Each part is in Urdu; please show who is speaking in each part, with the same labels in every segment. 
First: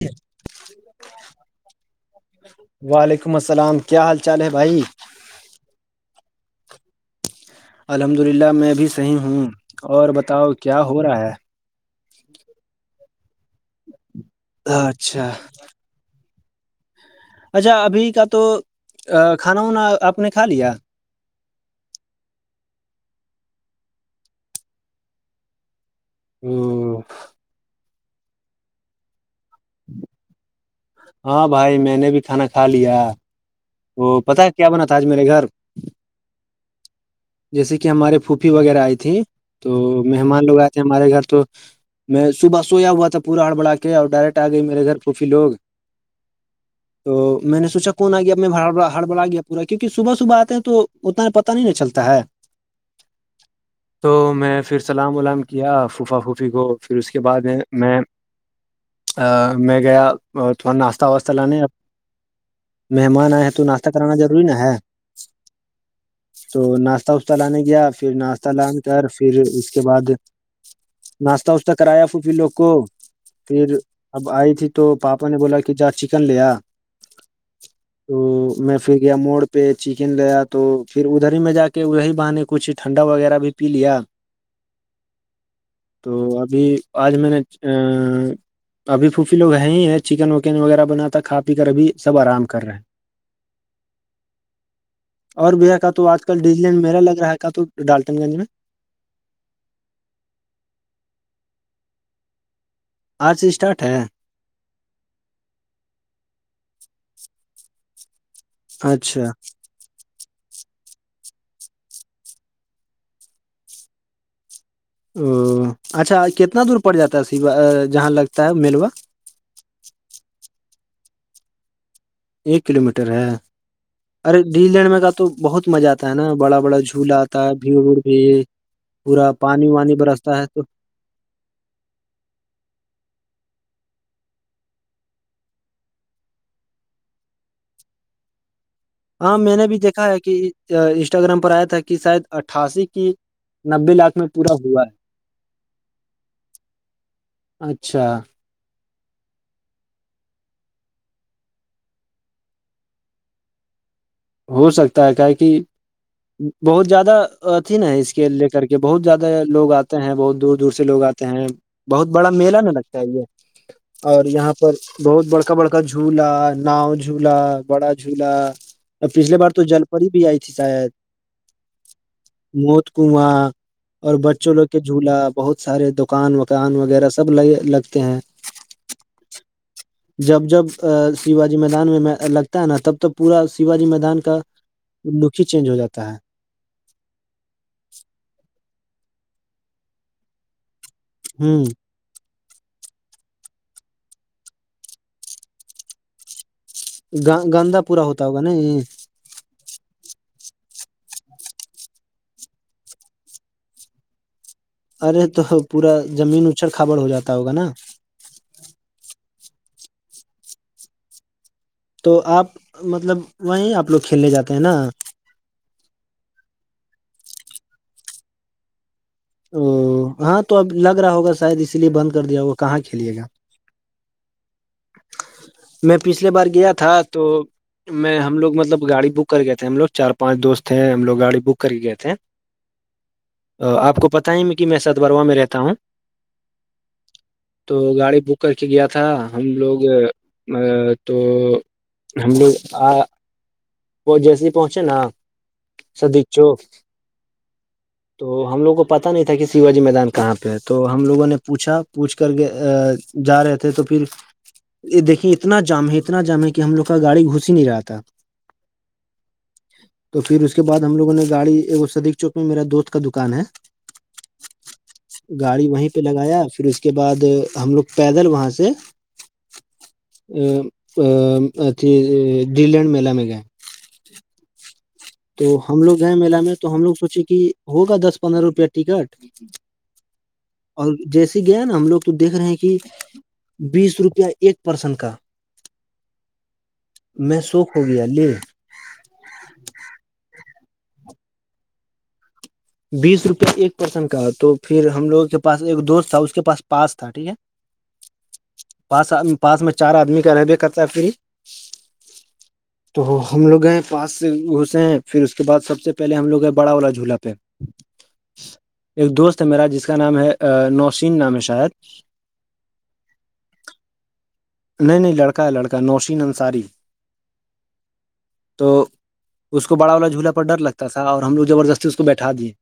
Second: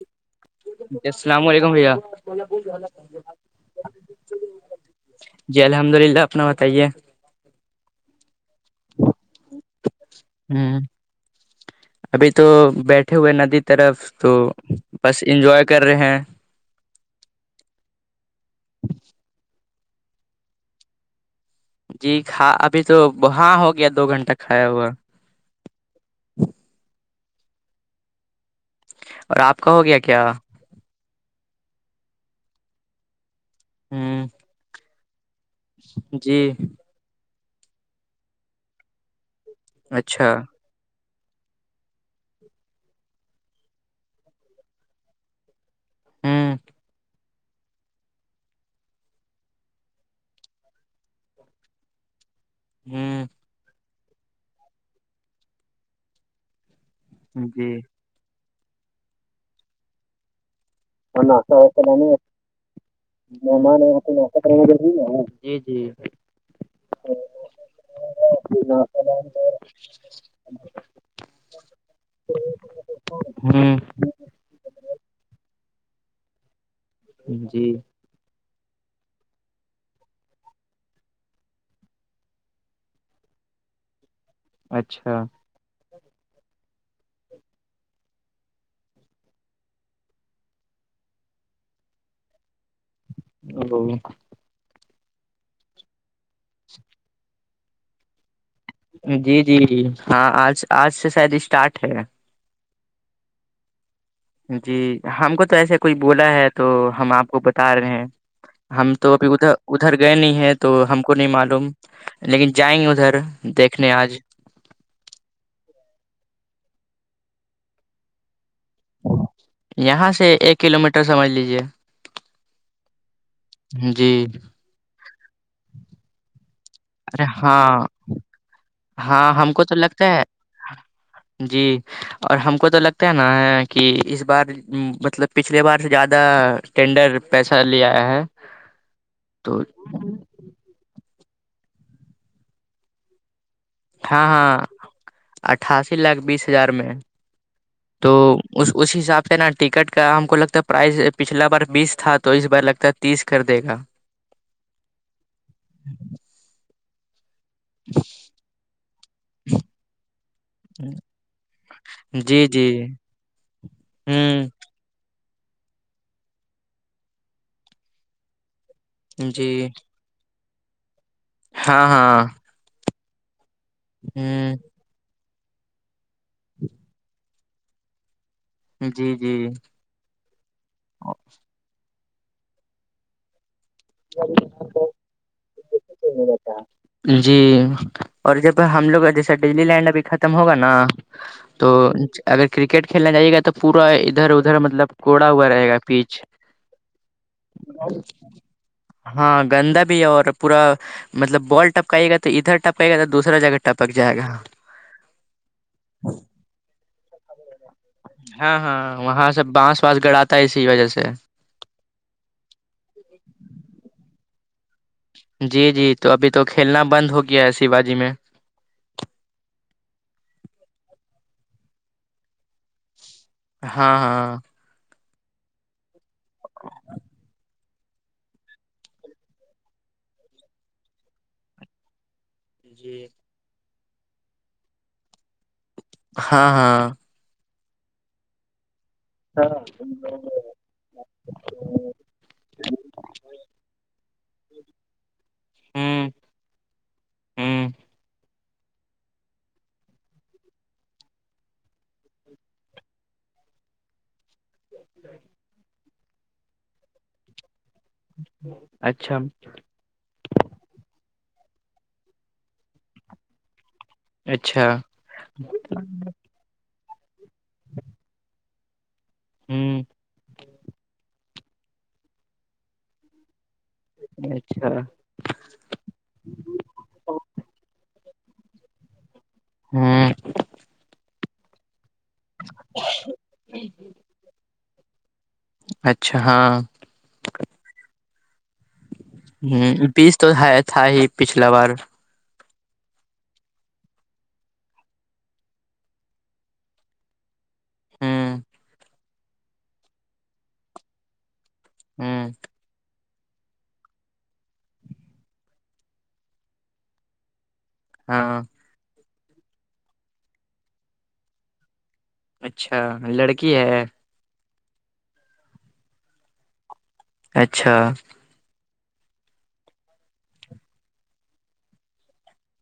Speaker 1: جی
Speaker 2: السلام علیکم بھیا
Speaker 1: [unintelligible] وعلیکم السلام کیا حال چال ہے بھائی
Speaker 2: جی الحمد للہ اپنا بتائیے
Speaker 1: الحمد للہ میں بھی صحیح ہوں اور بتاؤ
Speaker 2: ہ
Speaker 1: کیا ہو رہا ہے
Speaker 2: ابھی تو بیٹھے ہوئے ندی طرف تو بس
Speaker 1: اچھا
Speaker 2: انجوائے کر رہے ہیں
Speaker 1: اچھا ابھی کا تو کھانا وانا آپ نے کھا لیا
Speaker 2: جی کھا ابھی تو وہاں ہو گیا دو گھنٹہ کھایا ہوا
Speaker 1: ھمم [unintelligible]
Speaker 2: اور آپ کا ہو گیا کیا
Speaker 1: ہاں بھائی میں نے بھی کھانا کھا لیا وہ
Speaker 2: ہ
Speaker 1: پتا کیا بنا تھا آج میرے گھر
Speaker 2: جی [inaudible]
Speaker 1: جیسے کہ ہمارے پھوپھی وغیرہ آئی تھی تو
Speaker 2: اچھا
Speaker 1: مہمان لوگ آئے تھے ہمارے گھر تو میں صبح سویا ہوا تھا پورا ہڑ بڑا کے اور ڈائریکٹ آ گئی میرے گھر کوفی لوگ
Speaker 2: ہاں [inaudible]
Speaker 1: تو میں نے سوچا کون آ گیا ہ ہڑبڑا گیا پورا کیونکہ صبح صبح آتے ہیں تو اتنا پتاہ نہیں نہیں چلتا ہے [unintelligible]
Speaker 2: ھمم [unintelligible]
Speaker 1: تو میں پھر سلام ولام کیا پھفا پھوفی کو پھر اس کے بعد
Speaker 2: جی جی
Speaker 1: میں میں گیا تھوا ناس
Speaker 2: ہنا س س نہیں [unintelligible]
Speaker 1: آئے ہیں تو
Speaker 2: مہمان
Speaker 1: ناشتہ کرانا ضروری نا ہے
Speaker 2: جی جی [unintelligible]
Speaker 1: تو ناشتہ وشہ لانے گیا پھر ناشتہ لان
Speaker 2: ہ
Speaker 1: کر پھر اس کے بعد ناشتہ واشہ کرایا پھر پھر لوگ کو پھر اب آئی تھی تو پاپا نے بولا کہ جا چکن لیا
Speaker 2: جی [inaudible]
Speaker 1: تو میں پھر گیا موڑ پہ چکن لیا تو پھر ادھر ہی میں جا کے وہی بہانے کو کچھ ٹھنڈا وغیرہ بھی پی لیا
Speaker 2: اچھا [unintelligible]
Speaker 1: تو ابھی آج میں نے ا [unintelligible] ابھی پھوپی لوگ ہیں ہی ہیں چکن وکن وغیرہ بناتا کھا پی کر ابھی سب آرام کر رہے ہیں
Speaker 2: ا [inaudible]
Speaker 1: اور بھیا کا تو آج کل ڈیز لین میا لگ رہا ہے کا تو ڈالٹن گنج میں
Speaker 2: جی جی جی ہاں آج آج سے شاید اسٹارٹ ہے [unintelligible]
Speaker 1: آج سے اسٹارٹ ہے [unintelligible]
Speaker 2: جی ہم کو تو ایسے کوئی بولا ہے تو ہم آپ کو بتا رہے ہیں ہم تو
Speaker 1: اچھا
Speaker 2: ابھی ادھر ادھر گئے نہیں ہیں تو ہم کو نہیں معلوم لیکن جائیں گے ادھر دیکھنے آج
Speaker 1: او اچھا کتنا دور پڑ جاتا ہے سی جہاں لگتا ہے میلوا
Speaker 2: یہاں سے ایک کلو میٹر سمجھ لیجے
Speaker 1: ایک کلو میٹر ہے
Speaker 2: جی
Speaker 1: ڈیل لڑ میں کا تو بہت مزہ آتا ہے نا بڑا بڑا ج جھولا
Speaker 2: ارے
Speaker 1: آتا ہے
Speaker 2: ہاں
Speaker 1: بھیڑ وڑ بھی پورا
Speaker 2: ہاں ہم کو
Speaker 1: پانی
Speaker 2: تو
Speaker 1: وانی
Speaker 2: لگتا
Speaker 1: برستا ہے تو
Speaker 2: جی اور ہم کو تو لگتا ہے نا کہ اس بار مطلب پچھلے بار سے زیادہ ٹینڈر پیسہ لیا ہے
Speaker 1: ہاں میں
Speaker 2: تو
Speaker 1: نے بھی دیکھا ہے کہ انسٹاگرام پر آیا تھا کہ شاید اٹھاسی کی نبے لاکھ
Speaker 2: ہاں
Speaker 1: میں
Speaker 2: ہاں
Speaker 1: پورا ہوا
Speaker 2: اٹھاسی لاکھ بیس ہزار میں
Speaker 1: اچھا
Speaker 2: تو اس اس حساب سے نا ٹکٹ کا ہم کو لگتا ہے پرائز پچھلا بار بیس تھا تو اس بار لگتا تیس کر دے گا
Speaker 1: ہو سکتا ہے کا کہ بہت زیادہ اتیھی نا اس کے لے کر کے بہت زیادہ لوگ آتے ہیں بہت دور دور سے لوگ آتے ہیں بہت بڑا
Speaker 2: جی
Speaker 1: میلہ
Speaker 2: جی
Speaker 1: نہ لگتا ہے یہ اور یہاں
Speaker 2: ہوں
Speaker 1: بہت بڑکا بڑکا جھولا ناؤ جھولا بڑا جھولا ا پچھلے
Speaker 2: جی
Speaker 1: بار تو جل پور ہی بھی آئی تھی شاید
Speaker 2: ہاں ہاں
Speaker 1: موت کنواں اور بچوں
Speaker 2: ہوں
Speaker 1: لوگ کے جھولا بہت سارے دکان وکان وغیرہ س ل لگتے ہیں
Speaker 2: جی جی
Speaker 1: جب جب سیوائے میدان میں لگتا ہے نا تب تو پورا شیوجی میدان کا لک ہی چینج ہو جاتا ہے
Speaker 2: جی اور جب ہم لوگ جیسے ڈلی لینڈ ابھی ختم ہوگا نا
Speaker 1: ہ
Speaker 2: تو اگر کرکٹ کھیلنا جائیے گا تو پورا ادھر ادھر مطلب کوڑا ہوا رہے گا پیچ
Speaker 1: گ گندا پورا ہوتا ہوگا نا یہ
Speaker 2: ہاں گندا بھی ہے اور پورا مطلب بال ٹپکائیے گا تو ادھر ٹپکائے گا تو دوسرا جگہ ٹپک جائے گا
Speaker 1: ارے تو پورا زمین اچھڑ کھابڑ ہو جاتا ہوگا نا
Speaker 2: ہاں ہاں وہاں سب بانس واس گڑاتا ہے اسی وجہ سے
Speaker 1: تو آپ مطلب وہیں آپ لوگ کھیلنے جاتے ہیں نا
Speaker 2: جی جی تو ابھی تو کھیلنا بند ہو گیا شیواجی میں
Speaker 1: او ہاں تو اب لگ رہا ہوگا شاید اسی لیے بند کر دیا ہوگا کہاں کھیلیے گا
Speaker 2: ہاں ہاں
Speaker 1: میں پچھلے بار گیا تھا تو میں ہم لوگ مطلب گاڑی بک کر گئے تھے ہم لوگ چار پانچ دوست ہیں ہم لوگ گاڑی بک کر گئے تھے
Speaker 2: جی
Speaker 1: آپ کو پتہ ہی کہ میں ست بروا میں رہتا ہوں
Speaker 2: ہاں ہاں
Speaker 1: تو گاڑی بک کر کے گیا تھا ہم لوگ تو ہم لوگ آ وہ جیسے پہنچے نا سدیچو
Speaker 2: ہاں
Speaker 1: تو ہم لوگوں کو پتا نہیں تھا کہ شیواجی میدان کہاں پہ ہے تو ہم لوگوں نے پوچھا پوچھ کر جا رہے تھے تو پھر
Speaker 2: [inaudible]
Speaker 1: یہ دیکھیے اتنا جام ہے اتنا جام ہے کہ ہم لوگ کا گاڑی گھس ہی نہیں رہا تھا
Speaker 2: اچھا
Speaker 1: تو پھر اس کے بعد ہم لوگوں نے گاڑی ایک سدیک چوک میں میرا دوست کا دکان ہے
Speaker 2: اچھا
Speaker 1: گاڑی وہیں پہ لگایا پھر اس کے بعد ہم لوگ پیدل وہاں سے
Speaker 2: ہوں
Speaker 1: اھی ڈ لینڈ میلہ میں گئے
Speaker 2: اچھا
Speaker 1: تو ہم لگ گئے میلا میں تو ہم لوگ سوچے کہ ہوگا دس پندرہ روپئے ٹکٹ
Speaker 2: ہوں
Speaker 1: اور جیسی گیا نا ہم لوگ دیکھ رہے ہیں کہ بیس روپیہ ایک پرسن کا
Speaker 2: اچھا ہاں
Speaker 1: میں شوک ہو گیا لے
Speaker 2: ہ بیس تو ہے تھا ہی پیچھلا بار
Speaker 1: بیس روپئے ایک پرسن کا تو پھر ہم لوگوں کے پاس ایک دوست تھا اس کے پاس پاس تھا ٹھیک ہے
Speaker 2: ہاں
Speaker 1: پاس پاس میں چار آدمی کا رہبے کرتا ہے فری
Speaker 2: ہاں
Speaker 1: تو ہم لوگ گئے پاس سے گھسے ہیں پھر اس کے بعد سب سے پہلے ہم لوگ گئے بڑا والا جھولا پہ [inaudible]
Speaker 2: ہاں
Speaker 1: ایک دوست ہے میرا جس کا نام ہے نوشین نام ہے شاید
Speaker 2: اچھا لڑکی ہے
Speaker 1: نہیں نہیں لڑکا ہے لڑکا نوشین انصاری
Speaker 2: اچھا
Speaker 1: تو اس کو بڑا والا جھولا پر ڈر لگتا تھا اور ہم لوگ زبردستی اس کو بیٹھا دیے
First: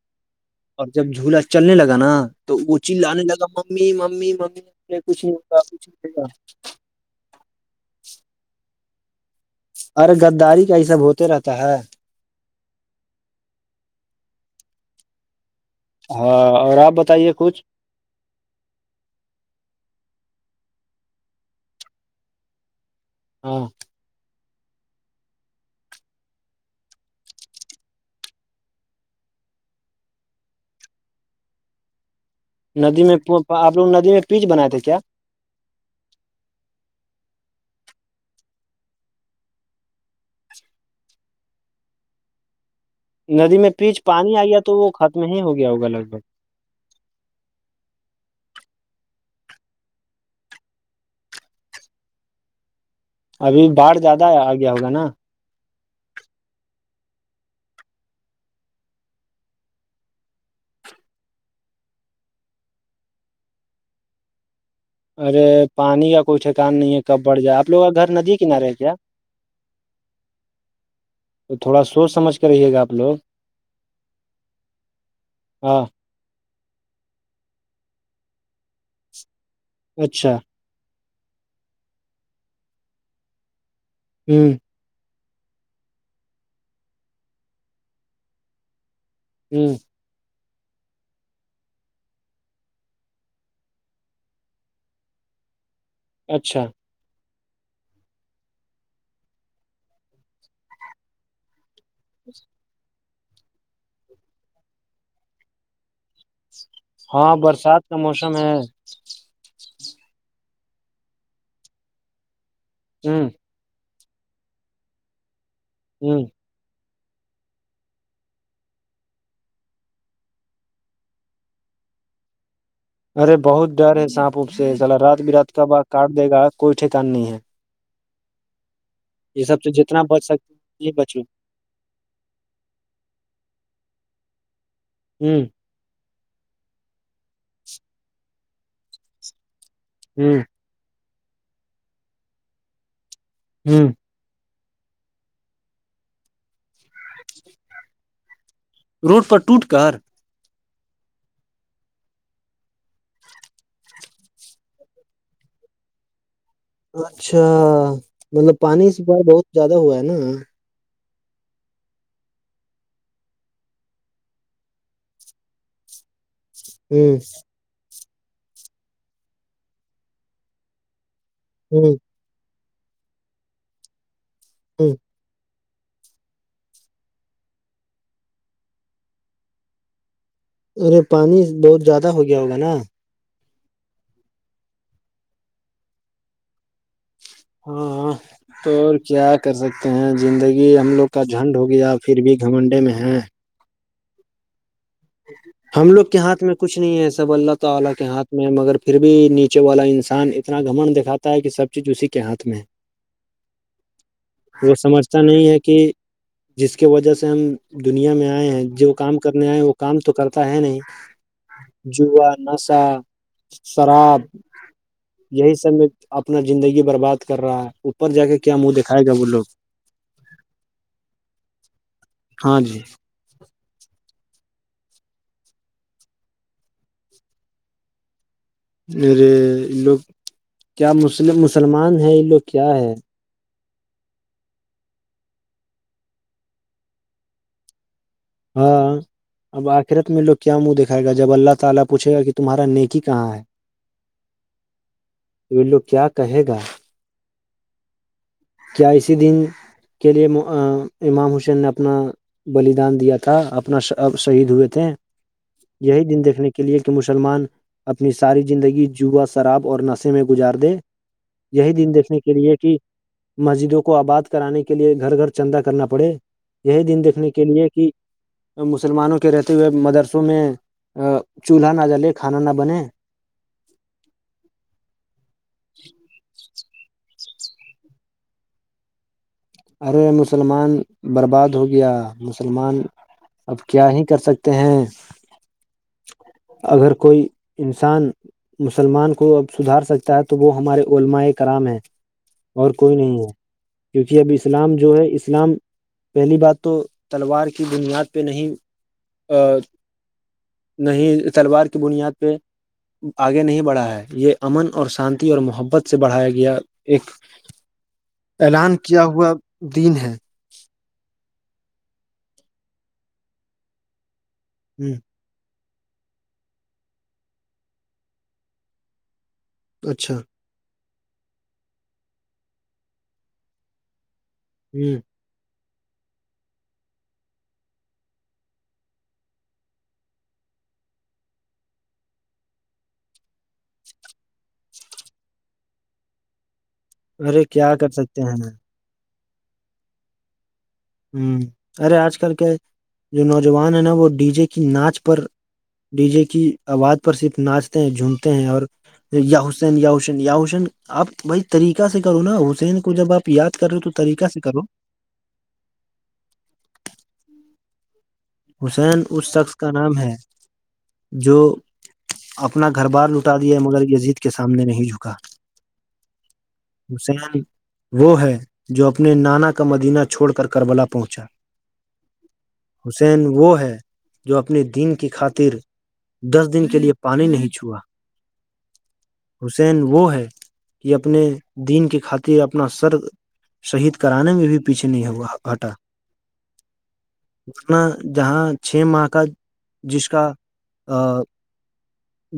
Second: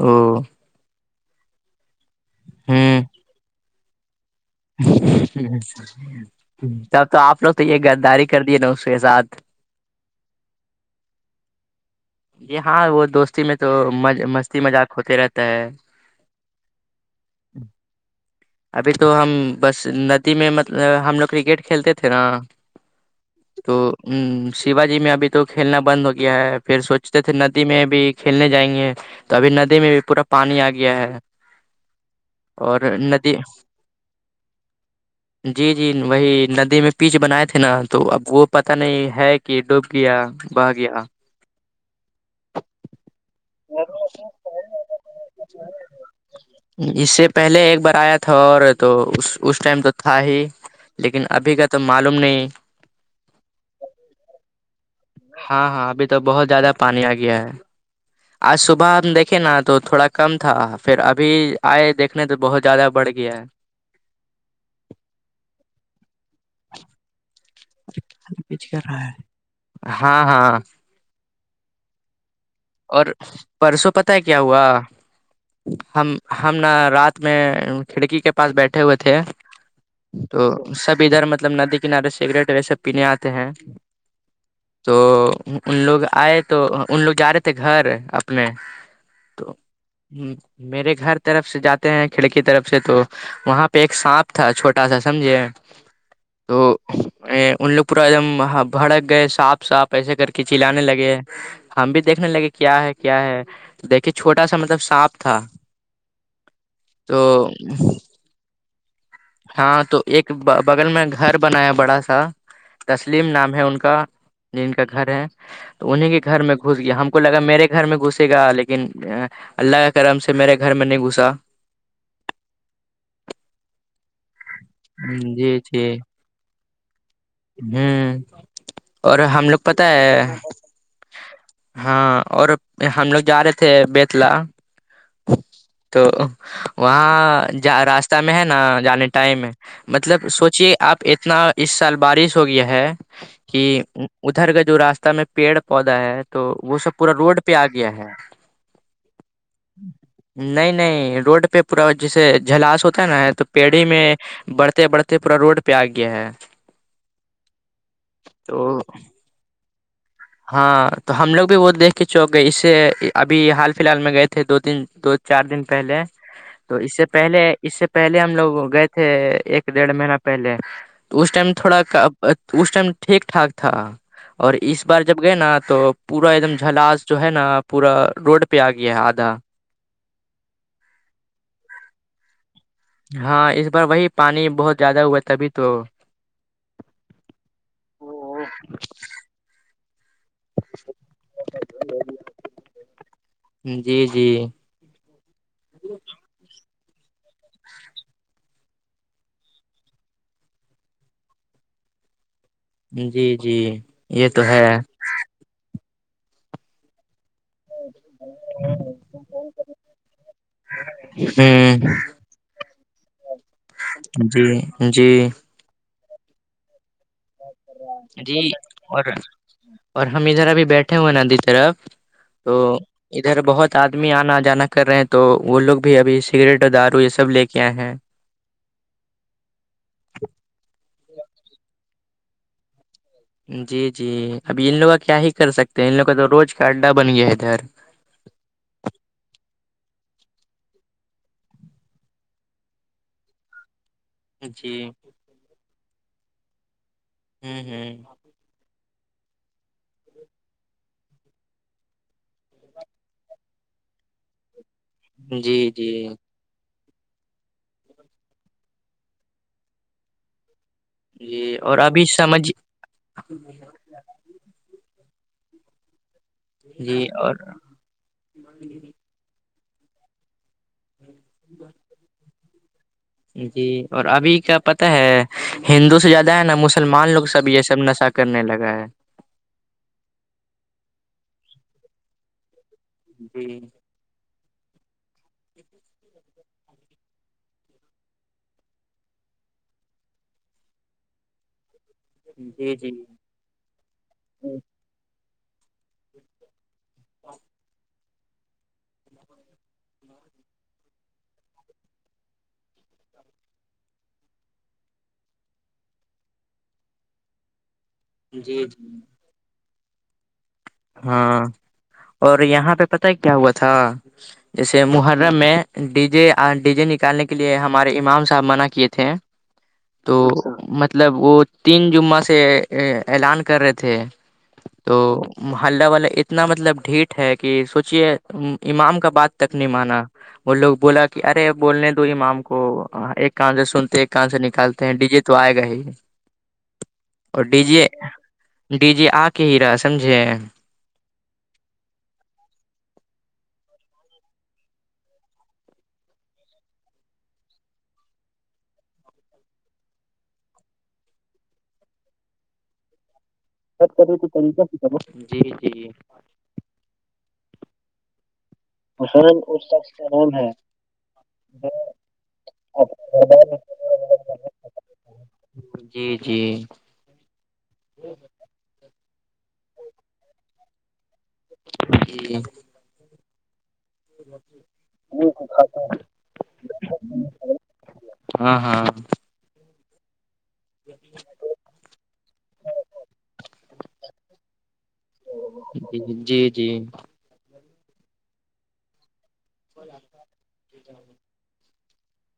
Speaker 2: او
Speaker 1: اور جب جھولا چلنے لگا نا تو وہ چیز
Speaker 2: ہوں
Speaker 1: لانے لگا ممی ممی ممی پے کچھ نہیں ہوگا کچھ نہیں ہوگا
Speaker 2: تب تو آپ لوگ تو یہ غداری کر دیے نا اس کے ساتھ
Speaker 1: ارے گداری کا یہ سب ہوتے رہتا ہے
Speaker 2: جی ہاں وہ دوستی میں تو مستی مذاق ہوتے رہتا ہے
Speaker 1: ہاں اور آپ بتائیے کچھ
Speaker 2: ابھی تو ہم بس ندی میں مطلب ہم لوگ کرکٹ کھیلتے تھے نا
Speaker 1: ہاں
Speaker 2: تو ہ شیوا جی میں ابھی تو کھیلنا بند ہو گیا ہے پھر سوچتے تھے ندی میں بھی کھیلنے جائیں گے تو ابھی ندی میں بھی پورا پانی آ گیا ہے
Speaker 1: ندی میں آپ لوگ ندی میں پیچ بنائے تھے کیا
Speaker 2: جی جی وہی ندی میں پیچ بنائے تھے نا تو اب وہ پت نہیں ہے کہ ڈوب گیا بہ گیا
Speaker 1: ندی میں پیچ پانی آ گیا تو وہ ختم ہی ہو گیا ہوگا لگ بھگ
Speaker 2: اس سے پہلے ایک بار آیا تھا اور تو اس اس ٹائم تو تھا ہی لیکن ابھی کا تو معلوم نہیں
Speaker 1: ابھی باڑ زیادہ آگیا ہوگا نا
Speaker 2: ہاں ہاں ابھی تو بہت زیادہ پانی آ گیا ہے آج صبح ہم دیکھیں نا تو تھوڑا کم تھا پھر ابھی آئے دیکھ دنے تو بہت زیادہ بڑھ گیا ہے
Speaker 1: ارے پانی کا کوئی ٹھکان نہیں ہے کب بڑھ جائے آپ لوگ کا گھر ندی
Speaker 2: بیچ
Speaker 1: کنارے ہے
Speaker 2: کر
Speaker 1: کیا
Speaker 2: رہا ہے ہاں ہاں
Speaker 1: تو تھوڑا سوچ سمج
Speaker 2: اور پرسوں پتہ کیا ہوا
Speaker 1: ہاں
Speaker 2: ہم ہم نا رات میں کھڑکی کے پاس بیٹھے ہوئے تھے
Speaker 1: اچھا
Speaker 2: تو سب ادھر مطلب ندی کنارے سگریٹ و سب پینے آتے ہیں
Speaker 1: [unintelligible]
Speaker 2: تو ان لوگ آئے تو ان لوگ جا رہے تھے گھر اپنے تو
Speaker 1: ہوں
Speaker 2: میرے گھر طرف سے جاتے ہیں کھڑکی طرف سے تو وہاں پہ ایک سانپ تھا چھوٹا سا سمجھے
Speaker 1: اچھا
Speaker 2: ا ان لوگ پورا ایک دم بھڑک گئے صاف صاف ایسے کر کے چلانے لگے ہیں ہم بھی دیکھنے لگے کیا ہے کیا ہے دیکھیے چھوٹا سا مطلب سانپ تھا تو
Speaker 1: ہاں برسات کا موسم ہے
Speaker 2: ہاں تو ایک بغل میں گھر بنایا بڑا سا تسلیم
Speaker 1: ہوں
Speaker 2: نام ہے ان کا جن کا گھر ہے تو انہیں کے
Speaker 1: ہوں
Speaker 2: گھر میں گھس گیا ہم کو لگا میرے گھر میں گھسے گا لیکن اللہ کرم سے میرے گھر میں نہیں گھسا
Speaker 1: ارے بہت ڈر ہے سانپ اونپ سے چلا رات ب رات
Speaker 2: جی
Speaker 1: کا باغ
Speaker 2: جی
Speaker 1: کاٹ دے گا کوئی ٹھکان نہیں ہے [unintelligible]
Speaker 2: ہوں اور
Speaker 1: یہ
Speaker 2: ہم لوگ
Speaker 1: سب سے
Speaker 2: پتہ
Speaker 1: جتنا
Speaker 2: ہے
Speaker 1: بچ سکتے ہیں، یہ بچو
Speaker 2: [unintelligible] ہاں اور ہم لوگ جا رہے تھے بیتلا
Speaker 1: ہ [unintelligible]
Speaker 2: تو وہاں ج راستہ میں ہے نا جانے ٹائم میں مطلب
Speaker 1: ہوں
Speaker 2: سوچیے آپ اتنا اس سال بارش ہو گیا ہے کہ
Speaker 1: ہوں
Speaker 2: ادھر کا جو راستہ میں پیڑ پودا ہے تو وہ سب پورا روڈ پہ آ گیا ہے
Speaker 1: روڈ پر ٹوٹ کر
Speaker 2: نہیں نہیں روڈ پہ پورا جیسے جلاس ہوتا ہے نا تو پیڑھی میں بڑھتے بڑھتے پورا روڈ پہ آ گیا ہے
Speaker 1: اچھا مطلب
Speaker 2: تو
Speaker 1: پانی سے ب بہت زیادہ ہوا ہے نا [unintelligible]
Speaker 2: ہاں تو ہم لوگ بھی وہ دیکھ کے چوک گئے اس سے ابھی حال فی الحال میں گئے تھے دو تین دو چار دن پہلے تو اس سے
Speaker 1: ہوں
Speaker 2: پہلے اس سے پہلے ہم لوگ گئے تھے ایک ڈیڑھ مہینہ پہلے تو اس ٹائم تھوڑا
Speaker 1: ہوں
Speaker 2: اس ٹائم ٹھیک ٹھاک تھا اور اس
Speaker 1: ہ
Speaker 2: بار جب گئے نا تو پورا ایک دم جھلاس جو ہے نا پورا روڈ پہ آ گیا ہے آدھا
Speaker 1: ارے پانی بہت زیادہ ہو گیا ہوگا نا
Speaker 2: ہاں اس بار وہی پانی بہت زیادہ ہوا ہے تبھی تو
Speaker 1: ہاں ہ [unintelligible] تو کیا کر سکتے ہیں زندگی ہم لوگ کا جھنڈ ہو گیا پھر بھی گھمنڈے میں ہے
Speaker 2: جی جی [inaudible]
Speaker 1: [unintelligible] تا ہے کہ سب چیز اسی کے ہاتھ میں ہے
Speaker 2: جی جی یہ تو ہے
Speaker 1: ایسا نہیں ہے کہ جس کی وجہ سے ہم دنیا میں آئے ہیں جو کام کرنے آئے وہ کام تو کرتا ہے نہیں
Speaker 2: ہ
Speaker 1: جوا نش شراب
Speaker 2: جی جی
Speaker 1: یہ [unintelligible] یہ سب میں اپنا زندگی برباد کر رہا ہے اوپر جا کے
Speaker 2: جی
Speaker 1: کیا منہ
Speaker 2: اور
Speaker 1: دکھائے گا وہ لوگ
Speaker 2: اور ہم ادھر ابھی بیٹھے ہوئے ندی طرف
Speaker 1: ہاں
Speaker 2: تو
Speaker 1: جی
Speaker 2: ادھر بہت آدمی آنا جانا کر رہے ہیں تو وہ لوگ بھی ابھی سگریٹ اور دارو یہ سب لے کے آئے ہیں
Speaker 1: مرے یہ لوگ کیاس مسلمان ہے یہ لوگ کیا ہے [unintelligible]
Speaker 2: جی جی ابھی ان لوگ کا کیا ہی کر سکتے ہیں ان لوگوں کا تو روز کا اڈا بن گیا ہے ادھر
Speaker 1: ہاں اب آخرت م میںیر لو کیا منہ دکھائے گا جب اللہ تالی پوچھ گا کہ تمہارا نیکی کہاں ہے [unintelligible]
Speaker 2: جی
Speaker 1: ولو کیا کہے گا [unintelligible]
Speaker 2: ہوں ہوں [unintelligible]
Speaker 1: کیا اسی دن کے لیے امام حسین نے اپنا بلیدان دیا تھا تھا اپنا شہید ہوئے تھے
Speaker 2: جی جی
Speaker 1: یہی دن دیکھنے کے کے لیے کہ مسلمان اپنی ساری زندگی جوا شراب اور نشے میں گزار دے
Speaker 2: جی
Speaker 1: یہی
Speaker 2: اور
Speaker 1: دن
Speaker 2: ابھی
Speaker 1: دیکھنے کے
Speaker 2: سمجھ
Speaker 1: لیے کہ مسجدوں کو آباد کرانے کے لیے گھر گھر چندا کرنا پڑے یہی دن
Speaker 2: جی
Speaker 1: دیکھنے
Speaker 2: اور
Speaker 1: کے لیے کہ مسلمانوں کے رہتے ہوئے مدرسوں میں چولہا نہ ڈلے کھانا نہ بنے
Speaker 2: جی اور ابھی کیا پتاہ ہے ہندو سے زیادہ ہے نا مسلمان لوگ سب یہ سب نشہ کرنے لگا ہے
Speaker 1: ارے مسلمان برباد ہو گیا مسلمان اب
Speaker 2: جی
Speaker 1: کیا ہی کر سکتے ہیں اگر کوئی انسان مسلمان کو اب سدھار سکتا ہے تو وہ ہمارے علمائےء کرام ہے اور
Speaker 2: جی جی
Speaker 1: کوئی نہیں ہے جی اب اسلام جو ہے اسلام پہلی بات تو تلوار کی بنیاد پہ نہیں نہیں تلوار کی بنیاد پہ آگے نہیں بڑھا ہے یہ امن اور شانتی اور محبت سے بڑھایا گیا ایک
Speaker 2: [inaudible] جی جی
Speaker 1: اعلان کیا ہوا دن ہے
Speaker 2: ہاں اور یہاں پہ پتا ہی کیا ہوا تھا جیسے
Speaker 1: ہ
Speaker 2: مہ ارا میں ڈی جے ڈی جے نکالنے کے لیے ہمارے امام صاحب منع کیے تھے
Speaker 1: اچھا
Speaker 2: تو مطلب وہ تین جمعہ سے اعلان کر رہے تھے
Speaker 1: ہ
Speaker 2: تو ہللہ ولہ اتنا مطلب ڈھیٹ ہے کہ سوچیے امام کا بات تک نہیں مانا وہ لوگ بولا کہ ارے بولنے دو امام کو ایک کان سے سنتے ایک کان سے نکالتے ہیں ڈیجی تو آئے گا ہی اور
Speaker 1: ارے
Speaker 2: ڈی
Speaker 1: کیا
Speaker 2: جی
Speaker 1: کر سکتے ہیں
Speaker 2: ڈی جے آ کے ہی رہا سمجھے
Speaker 1: ہوں ارے آج کل کے جو نوجوان ہے نا وہ ڈی جے کی ناچ پر ڈی جے کی آواز پر صرف ناچتے ہیں جھومتے ہیں اور یاح حسین یا حسین یاحسین آپ بھائی طریقہ سے کرو نا حسین کو جب آپ یاد رہے ہو
Speaker 2: کر تو
Speaker 1: سے کرو
Speaker 2: طریقہ جی جی
Speaker 1: حسین اس شخص کا نام ہے جو اپنا گھر بار لٹا دیا مگر یہ ضد کے سامنے نہیں جھکا
Speaker 2: جی جی
Speaker 1: حسین وہ ہے جو اپنے نانا کا مدینہ چھوڑ کر کربلا پہنچا
Speaker 2: جی
Speaker 1: حسین وہ ہے جو اپنے دین کی خاطر دس دن کے لئے پانی نہیں چھوا
Speaker 2: ہاں ہاں
Speaker 1: حسین وہ ہے کہ اپنے دین کے خاطر اپنا سر شہید کرانے میں بھی پیچھے نہیں ہوا ہٹا
Speaker 2: ج جی جی
Speaker 1: اتنا جہاں چھ ماہ کا جس کا ا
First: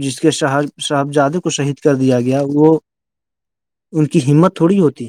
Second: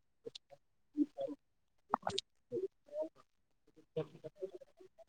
Speaker 1: جس کے شہر صاحب جادو کو شہید کر دیا گیا وہ ان کی ہمت تھوڑی ہوتی